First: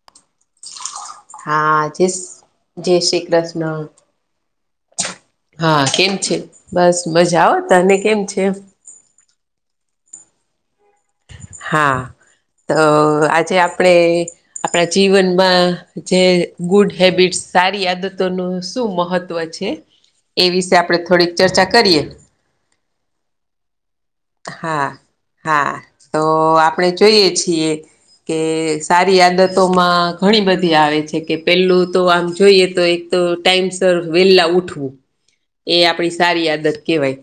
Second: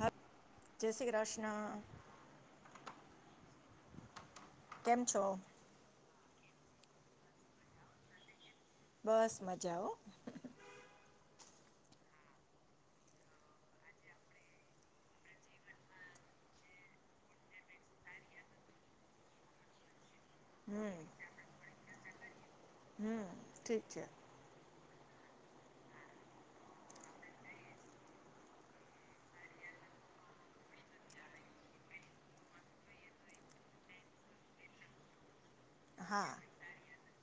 હા હા જીસ જય શ્રી કૃષ્ણ. કેમ છો? હા. કેમ છે? બસ મજા હા. તને કેમ છે? બસ મજા હો. હા તો આજે આપણે આપણા જીવનમાં જે ગુડ હેબિટસ સારી આદતોનું શું મહત્ત્વ છે? એ વિશે આપણે થોડીક ચર્ચા કરીએ. ઠીક છે. હા હા તો આપણે જોઈએ છીએ. કે સારી આદતોમાં ઘણી બધી આવે છે કે પહેલું તો આમ જોઈએ તો એક તો ટાઈમ સર વેલા ઉઠવું. એ આપડી હા સારી આદત કેહવાય.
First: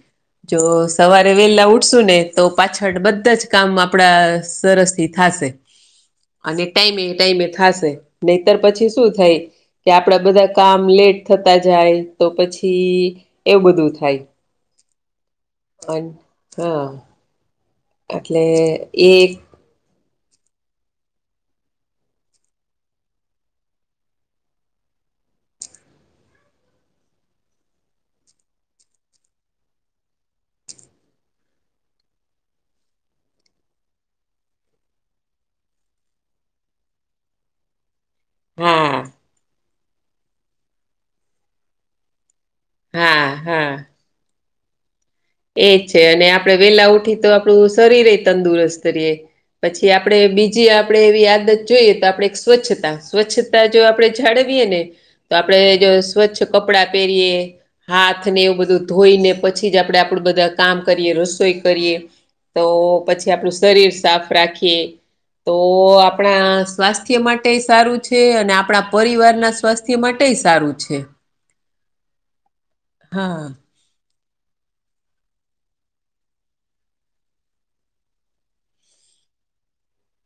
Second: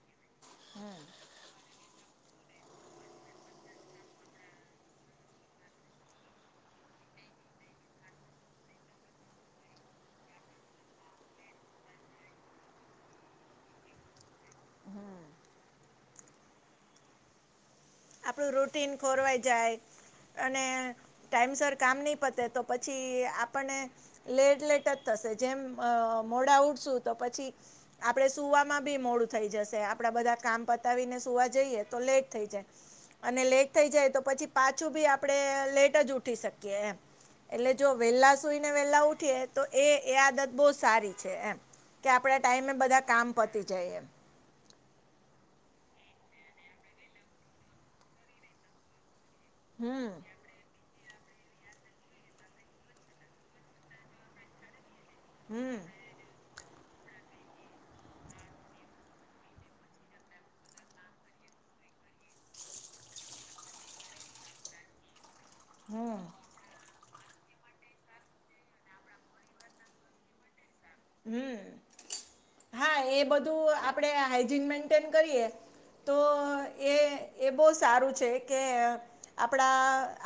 જો સવાર વેલા ઉઠશું ને તો પાછળ બધા જ કામ આપડા અ સરસથી થશે. અને ટાઈમે ટાઈમે થાશે નહીતર પછી શું થાય. કે આપડા બધા કામ લેટ થતા જાય તો પછી એવું બધું થાય. અન હા. એટલે આપણું રૂટીન એ ખોરવાઈ જાય. અને ટાઈમસર કામ ની પતે તો પછી આપણને લેટ, લેટ જ થશે જેમ મોડા અ ઉઠશું તો પછી આપડે સુવામાં બી મોડું થઈ જશે. આપડા બધા કામ પતાવીને સુવા જઈએ તો લેટ થઈ જાય. અને લેટ થઈ જાય તો પછી પાછું ભી આપણે લેટ જ ઉઠી શકીએ એમ. એટલે જો વેહલા સુઈને હા વેહલા ઉઠીએ તો એ એ આદત બો સારી છે એમ. કે આપણે ટાઈમે બધા હા કામ પતી જાય એમ. એજ છે અને આપણે વેલા ઉઠયે તો આપણું શરીર એ તંદુરસ્ત રેય. પછી હમ આપડે બીજ જે આપણે એવી આદત જોઈએ તો આપણે સ્વચ્છતા. સ્વચ્છતા જો આપણે જાળવીએ ને તો આપણે હમ જ સ્વચ્છ કપડાં પહેરીએ હાથને એવું બધું ધોઈને પછી જ આપણેે આપડ બધા કામ કરીએ રસોઈ કરીએ તો પછી આપણું શરીર સાફ રાખીએ તો હમ આપણા સ્વાસ્થ્ય માટે સારું છે અને આપણા પરિવારના સ્વાસ્થ્ય માટે સારું છે હમ્મ હા એ બધું આપડે હાઈજીન મેન્ટેન કરીએ તો એ એ બો સારું છે કે આપણા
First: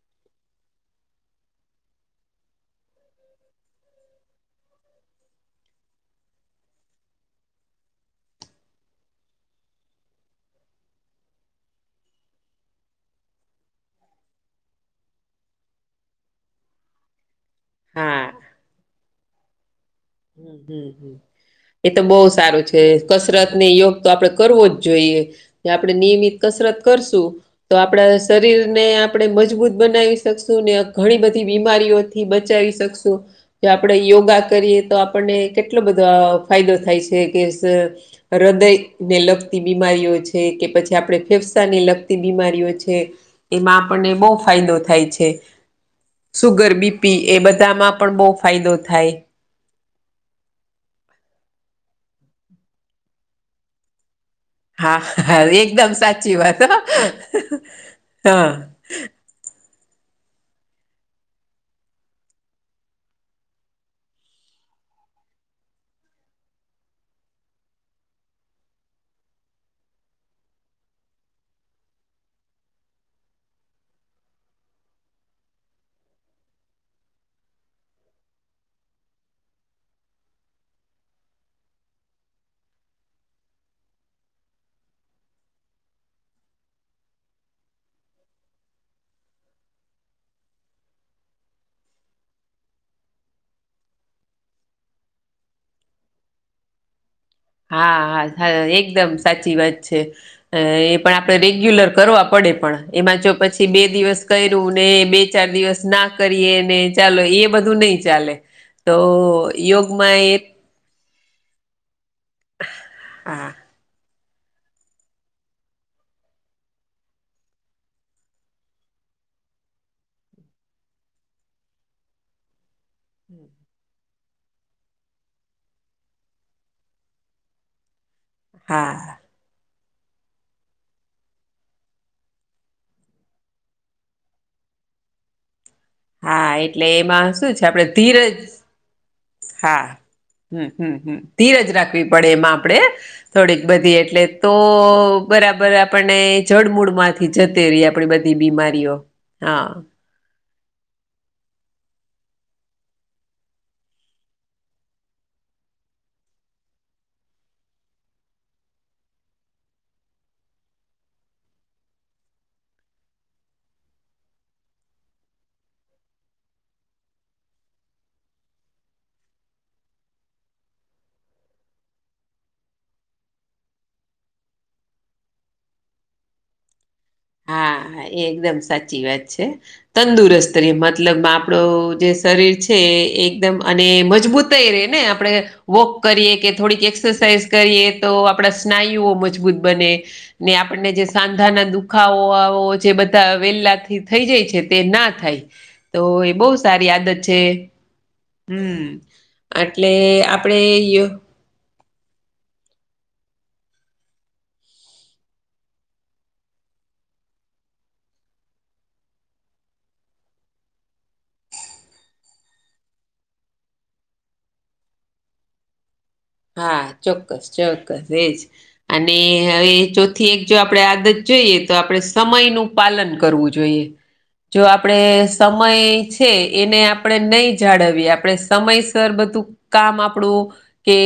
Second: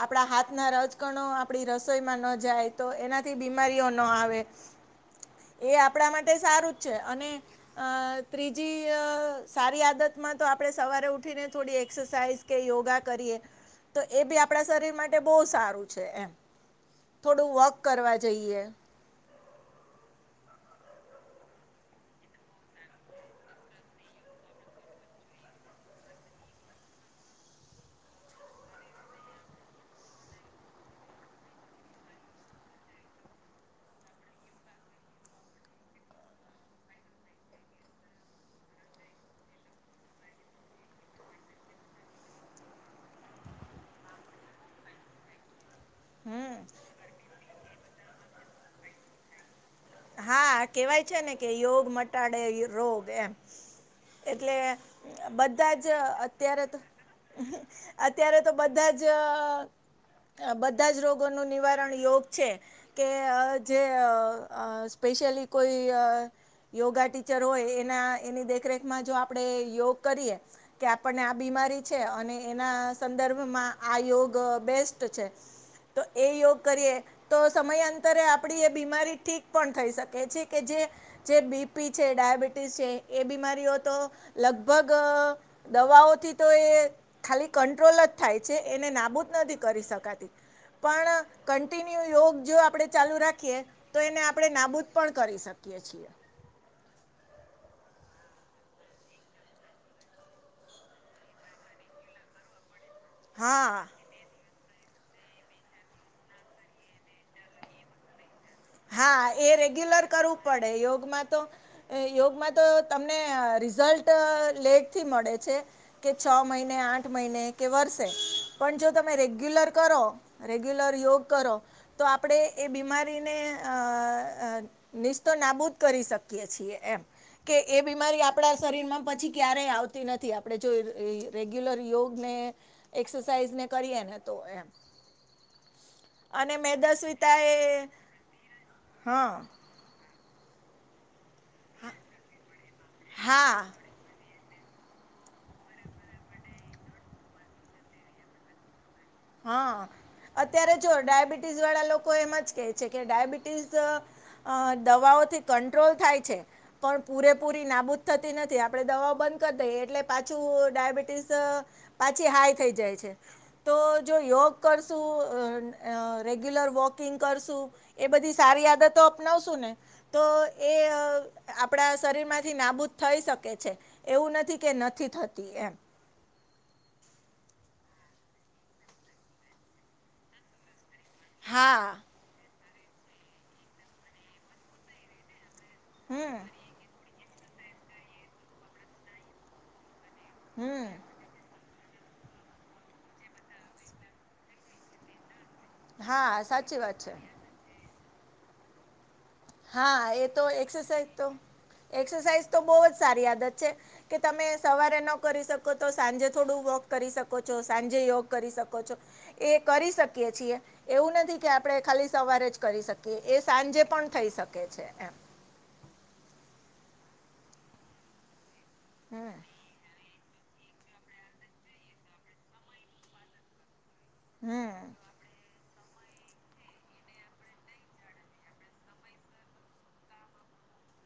આપણા હાથના રજકણો આપડી રસોઈમાં ન જાય તો એના તે બીમારીઓ ન આવે. એ આપણા માટે સારું જ છે અને અ ત્રીજી સારી આદતમાં તો આપડે સવારે ઉઠીને થોડી એક્સરસાઇઝ કે યોગા કરીએ તો એ બી આપણા શરીર માટે બો સારું છે એમ. થોડું વોક કરવા હા જઈએ હમ્મ હમ્મ હમ્મ એ તો બહુ સારું છે કસરત ને યોગ તો આપડે કરવો જ જોઈએ એ આપણેે નિયમિત કસરત કરશું તો આપણા શરીરને આપણે મજબૂત બનાવી શકશું ને ઘણી બધી બીમારીઓ થી બચાવી શકશું જે આપણે યોગા કરીએ તો આપણને કેટલો બધો ફાયદો થાય છે કે હૃદયને લગતી બીમારીઓ છે કે પછી આપણે ફેફસા ને લગતી બીમારીઓ છે એમાં આપણને બહુ ફાયદો થાય છે સુગર બીપી એ બધામાં પણ બહુ ફાયદો થાય. હા કેવાય છે ને કે યોગ મટાડે રોગ એમ એટલે હા હા બધા જ એકદમ સાચી વાત અત્યારે તો હ અત્યારે હા. તો બધા જ જ બધા જ રોગોનું નિવારણ યોગ છે કે જે સ્પેશેશયલી કોઈ યોગા ટીચર હોય એના એની દેખરેખમાં જો આપણે યોગ કરીએ કે આપણને આ બીમારી છે અને એના સંદર્ભમાં આ યોગ બેસ્ટ છે તો એ યોગ કરીએ તો સમયાંતરે આપણી એ બીમારી ઠીક પણ થઈ શકે છે કે જે જે બીપી છે ડાયાબિટીસ છે એ બીમારીઓ તો લગભગ દવાઓથી તો એ ખાલી કંટ્રોલ જ થાય છે એને નાબૂદ નથી કરી શકાતી પણ કન્ટિન્યુ યોગ જો આપણે ચાલુ રાખીએ તો એને આપણે આપણે નાબૂદ પણ કરી શકીએ છીએ. હા હા એકદમ સાચી વાત છે. અ એ પણ આપડે રેગ્યુલર કરવા પડે પણ એમાં જો પછી બે હા દિવસ કર્યું ને બે ચાર દિવસ ના કરીએ ને ચાલો એ બધું નઈ ચાલે તો હા એ રેગ્યુલર યોગમાં એ કરવું પડે યોગમાં તો યોગમાં તો તમને હા રિઝલ્ટ લેટ થી મળે છે. કે છ મહિને આઠ મહિને કે વર્ષે પણ જો તમે રેગ્યુલર કરો. રેગ્યુલર યોગ કરો તો આપણે એ બીમારીને અ અ નીશતો નાબૂદ કરી શકીએ છીએ એમ કે એ બીમારી આપ. આપણા શરીરમાં હા પછી ક્યારેય આવતી નથી આપણે જો રેગ્યુલર યોગને એક્સરસાાઈઝ ને કરી એ ને તો એમ હા અને મેદ એટલે એમાં સ્વતા શું એ છે આપડે ધીરજ હા હા હમ્મ હમ્મ હમ્મ ધીરજ રાખવી પડે એમાં આપણેે થોડીક હા બધી એટલે તો બરાબર આપણને જડમૂળ માંથી જતે રહી આપણી બધી બીમારીઓ હા અત્યારે જો ડાયાબિટીસ વાળા લોકો એમ જ કેહે છે કે ડાયાબિટીસ અ દવાઓથી કંટ્રોલ થાય છે. પણ પૂરેપૂરી નાબૂદ થતી નથી આપણે દવાઓ બંધ કરી દઈએ એટલે પાછું ડાયાબિટીસ પાછી હાઈ થઈ જાય છે. તો [inaudible] જો યોગ કરશું રેગ્યુલર વોકિંગ કરશું. એ બધી સારી આદતો અપનાવશું ને. તો એ આપણા શરીરમાંથી નાબૂદ થઈ શકે છે. એવું નથી કે નથી થતી એમ. હા હા એ એકદમ સાચી વાત છે તંદુરસ્ત રે મતલબમાં આપડો હા જે શરીર છે એકદમ અને મજબૂતઈ રે ને આપડે વોક કરીએ હમ કે થોડીક એક્સ એક્સરસાઇઝ કરીએ તો આપણા સ્નાયુઓ મજબૂત બને ને આપણને હમ જે સાંધાના દુઃખ દુખાવો આવો જે બધા વેલાથી થઈ જાય છે તે ના થાય. તો એ હા બહુ સાચી સારી વાત આદત છે. હમ્મ એટલે હા એ તો આપડે ઇએ એક્સરસાઇઝ તો એક્સરસાઇઝ તો બહુ જ સારી આદત છે. કે તમે સવારે ન કરી શકો તો સાંજે થોડું વોક કરી શકો છો સાંજે યોગ કરી શકો છો. એ કરી શકીએ છીએ એવું નથી કે આપણેે ખાલી સવારે જ કરી શકીએ એ સાંજે પણ થઈ શકે છે એમ. હા ચોક્કસ ચોક્કસ એજ અને હમ હવે એ ચો થી એક જો આપણે આદત જોઈએ તો આપણે સમયનું પાલન કરવું જોઈએ. જો હમ આપડે સમ સમય છે એને આપણે નહી જાળવીએ આપણે સમયસર બધું કામ આપણું કે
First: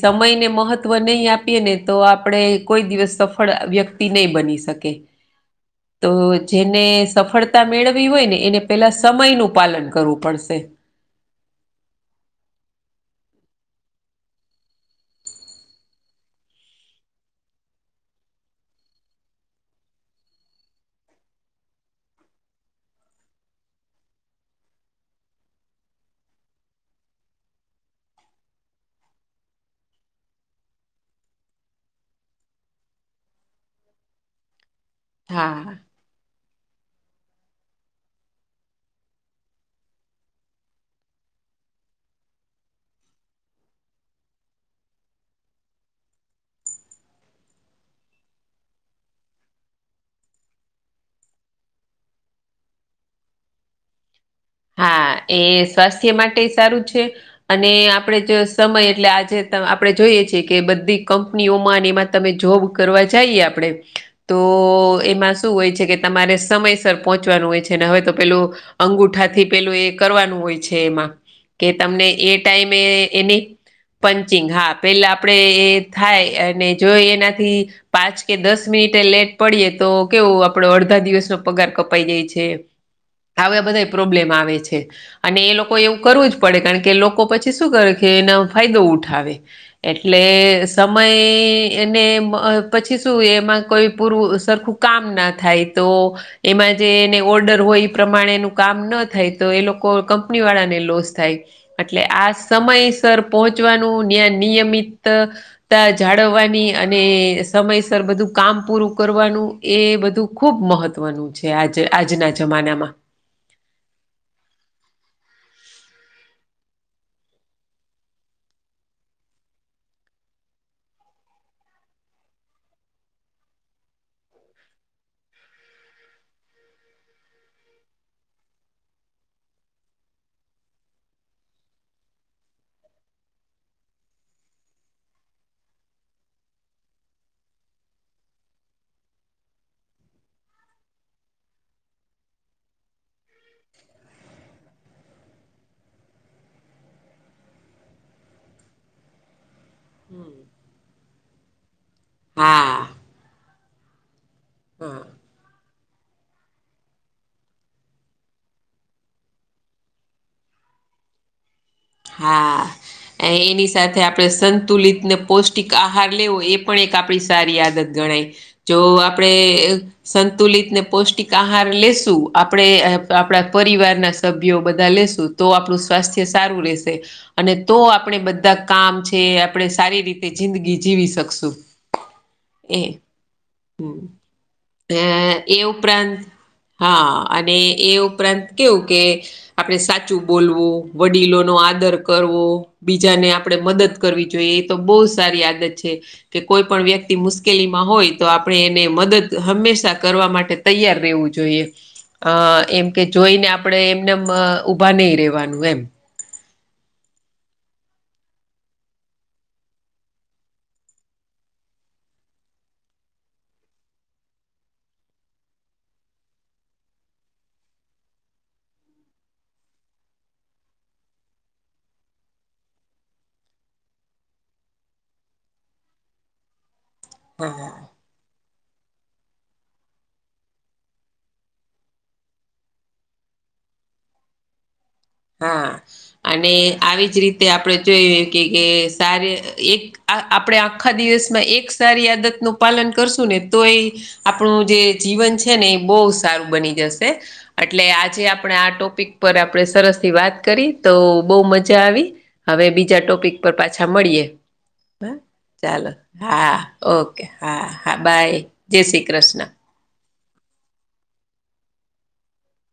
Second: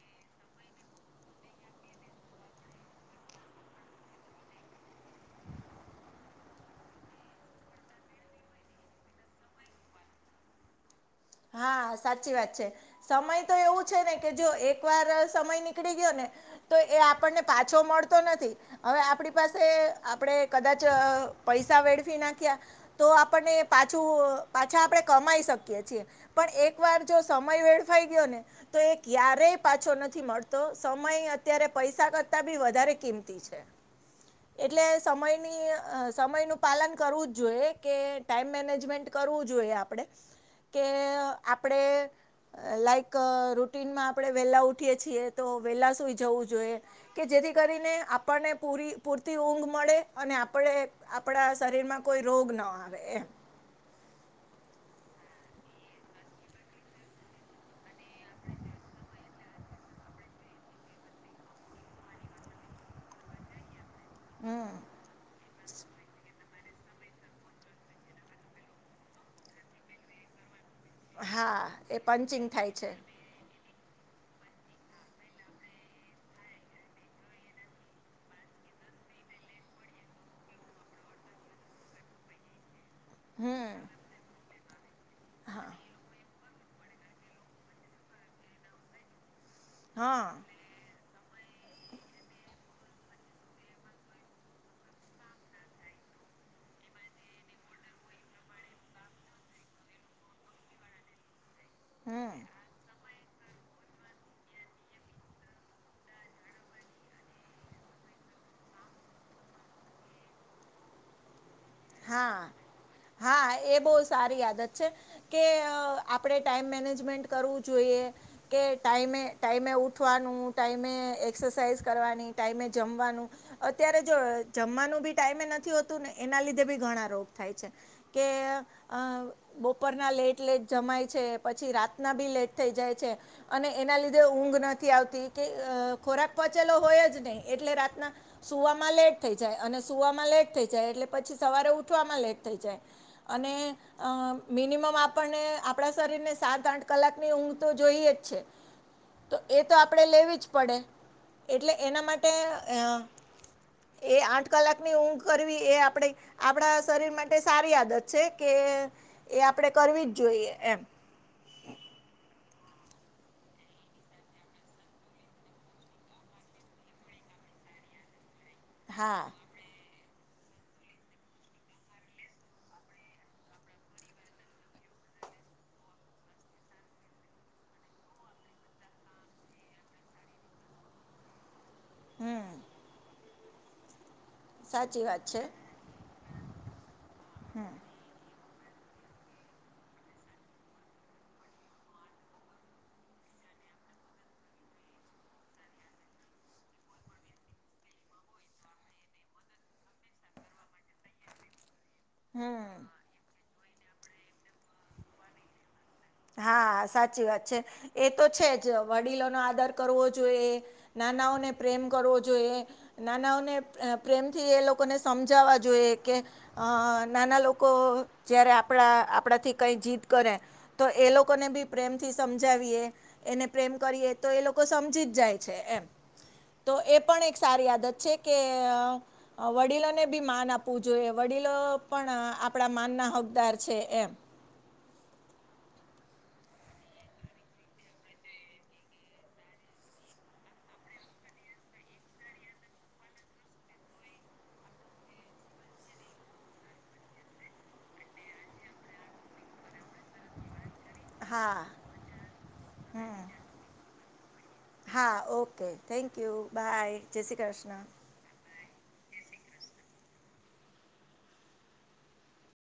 સમયને મહત્વ નહી આપીએ ને તો આપણેે કોઈ દિવસ સફળ વ્યક્ત તી નહી બની શકે. તો જેને સફળતા મેળવી હોય ને એને પેલા સમયનું પાલન કરવું પડશે. હા સાચી વાત છે. સમય તો એવું છે ને કે જો એક વાર સમય નીકળી ગયો ને તો એ આપણને પાછો મળતો નથી. હવે આપણી પાસે આપણે કદાચ પૈસા વેડફી નાખ્યા તો આપણને પાછું પાછા આપણેે કમાઈ શકીએ છીએ. પણ એકવાર જો સમય વેડફાઈ ગયો ને તો એ ક્યારેય પાછો નથી મળતો સમય અત્યારે પૈસા કરતા બી વધારે કિંમ કિંમતી છે એટલે સમયની હા આ સમય નું પાલન કરવું જ જોઈએ કે ટાઈમ મેનેજમેન્ટ કરવું જોઈએ આપડે કે આપડે લાઈક રુટનમાં આપણે વેલા ઉઠીએ છીએ તો વેલા સુઈ જવું જોઈએ. કે જેથી કરીને આપણને પૂરી પૂરતી ઊંઘ મળે અને આપણે આપણા શરીરમાં કોઈ રોગ ન આવે એમ. હા એ સ્વાસ્થ્ય માટે સારું છે અને આપણેે જો સમય એટલે આજે તા આપડી જોઈએ છીએ કે બધી કંપનીઓમાં ને એમાં તમે જોબ કરવા જઈએ આપડે તો હમ એમાં શું હોય છે કે તમારે સમય તા પહોંચવાનું હોય છે હવે તો પેલું અંગુઠા થી પેલું એ કરવાનું હોય છે. એમાં હા કે તમને એ પંચિંગ થાય ટાઈમે છે એ એની પંચિંગ હા પેલા આપડે એ થાય અને જો એનાથી પાંચ કે દસ મિનિટે લેટ પડીએ તો કેવું આપડો અડધા દિવસનો પગાર કપાઈ ગઈ છે. આ હમ બધા પ્રોબ્લેમ આવે છે અને એ હા લોકો એવું કરું જ પડે કારણ કે લોકો પછી શું કરે કે એનો ફાયદો ઉઠાવે હા એટલે સા સમય ને પછી શું એમાં કોઈ પૂરું સરખું કામ ના થાય તો એમાં જે એને ઓર્ડર હોય એ પ્રમાણે નું કામ ન થાય તો એ લોકો કંપની વાળાને લોસ થાય ટલે આ હમ સમય સર પહોંચવાનુંયા નિયમિત. તા જાળવવાની અને સમયસર બધું કામ પૂરું કરવાનું. એ બધું ખૂબ મહત્વનું છે આજ આજના હા જમાનામાં. હા એ બહુ સારી આદત છે. કે આપડે ટાઈમ મેનેજમેન્ટ કરવું જોઈએ. કે ટાઈમે ટાઈમે ઉઠવાનું ટાઈમે એક્સરસાઇઝ કરવાની ટાઈમે જમવાનું. અત્યારે જો જમવાનું બી ટાઈમે નથી હોતું ને એના લીધે બી ઘણા રોગ થાય છે. કે આ બપોરના લેટ લેટ જમાય છે પછી રાતના બી લેટ થઈ જાય છે. અને એના લીધે ઊંઘ નથી આવતી કે ખોરાક પચેલો હોય જ નહી એટલે રાતના. સુવામાં લેટ થઈ જાય અને સુવામાં લેટ થઈ જાય એટલે પછી સવારે ઉઠવામાં લેટ થઈ જાય. અને. અ મિનિમમ આપણને આપણા શરીરને સાત આઠ કલાકની ઊંઘ તો જોઈએ જ છે. તો એ તો આપણે લેવી જ પડે એટલે એના માટે. હા. એ આઠ કલાકની હા ઊંઘ કરવી એ આપણે. આપણા શરીર માટે સારી આદત છે કે એ આપણે કરવી જ જોઈએ એમ. હા એ એની સાથે આપણે સંતુલિત ને પૌષ્ટિક આહાર લેવો એ પણ એક. આપણી સારી આદત ગણાય જો હા આપડણે. સંતુલિત ને પૌષ્ટિક આહાર લેશું આપણે આપણા પરિવારના સભ્યો બધા લેશું. તો આપણું સ્વાસ્થ્ય સારું રહેશે. અને તો આપણે બધા કામ છે આપણે સારી રીતે જિંદગી જીવી શકશું. હમ એ સાચી વાત છે હ એ ઉપરાંત. હા અને એ ઉપરાંત કેવું કે. આપણે સાચું બોલવું વડીલો નો આ. આદર કરવો બીજાને આપણે મદદ કરવી જોઈએ એ તો બહુ સારી આદત છે. કે કોઈ પણ વ્યક્તિ મુશ્કેલીમાં હોય તો આપણે એને મદદ હંમેશા કરવા માટે તૈયાર. વું જોઈએ અ હમ એમ કે જોઈને આપડણે એમને ઉઊભા નહી રેવાનું એમ. હા સાચી વાત છે એ તો છે જ વડીલોનોો આદર કરવો જોઈએ. નાનાઓને પ્રેમ કરવો જોઈએ નાનાઓને પ્રેમથી એ લોકોને સમજાવા જોઈએ કે અ નાના લોકો જ્યારે આપણા આપણાથી કંઈ જીત કરે તો એ લોકોને બી પ્રેમથી સમજાવીએ એને પ્રેમ કરીએ તો એ લોકો સમજી જ જાય છે એમ તો એ પણ એક હા સારી આદત છે કે વડીલોને બી માન આપવું જોઈએ વડીલો પણ આપણા માનના હક હા અને આવી જ રીતે આપણે જોય કે કે સારી એક આ આપણે આખા દિવસમાં એક સારી આદત નું પાલન કરશું ને તો એ આપણું જે જીવન છે ને એ બહુ સારું બની જશે એટલે આજે આપણે આ ટોપિક પર આપણે સરસ થી વાત કરી તો બહુ હા મજા આવી હવે બીજા હમ ટોપિક પર પાછા મળીએે હા ઓકે ચાલો થેન્ક યુ હા બાય જય ઓકે શ્રી હા કૃષ્ણ હા બાય જય શ્રી કૃષ્ણ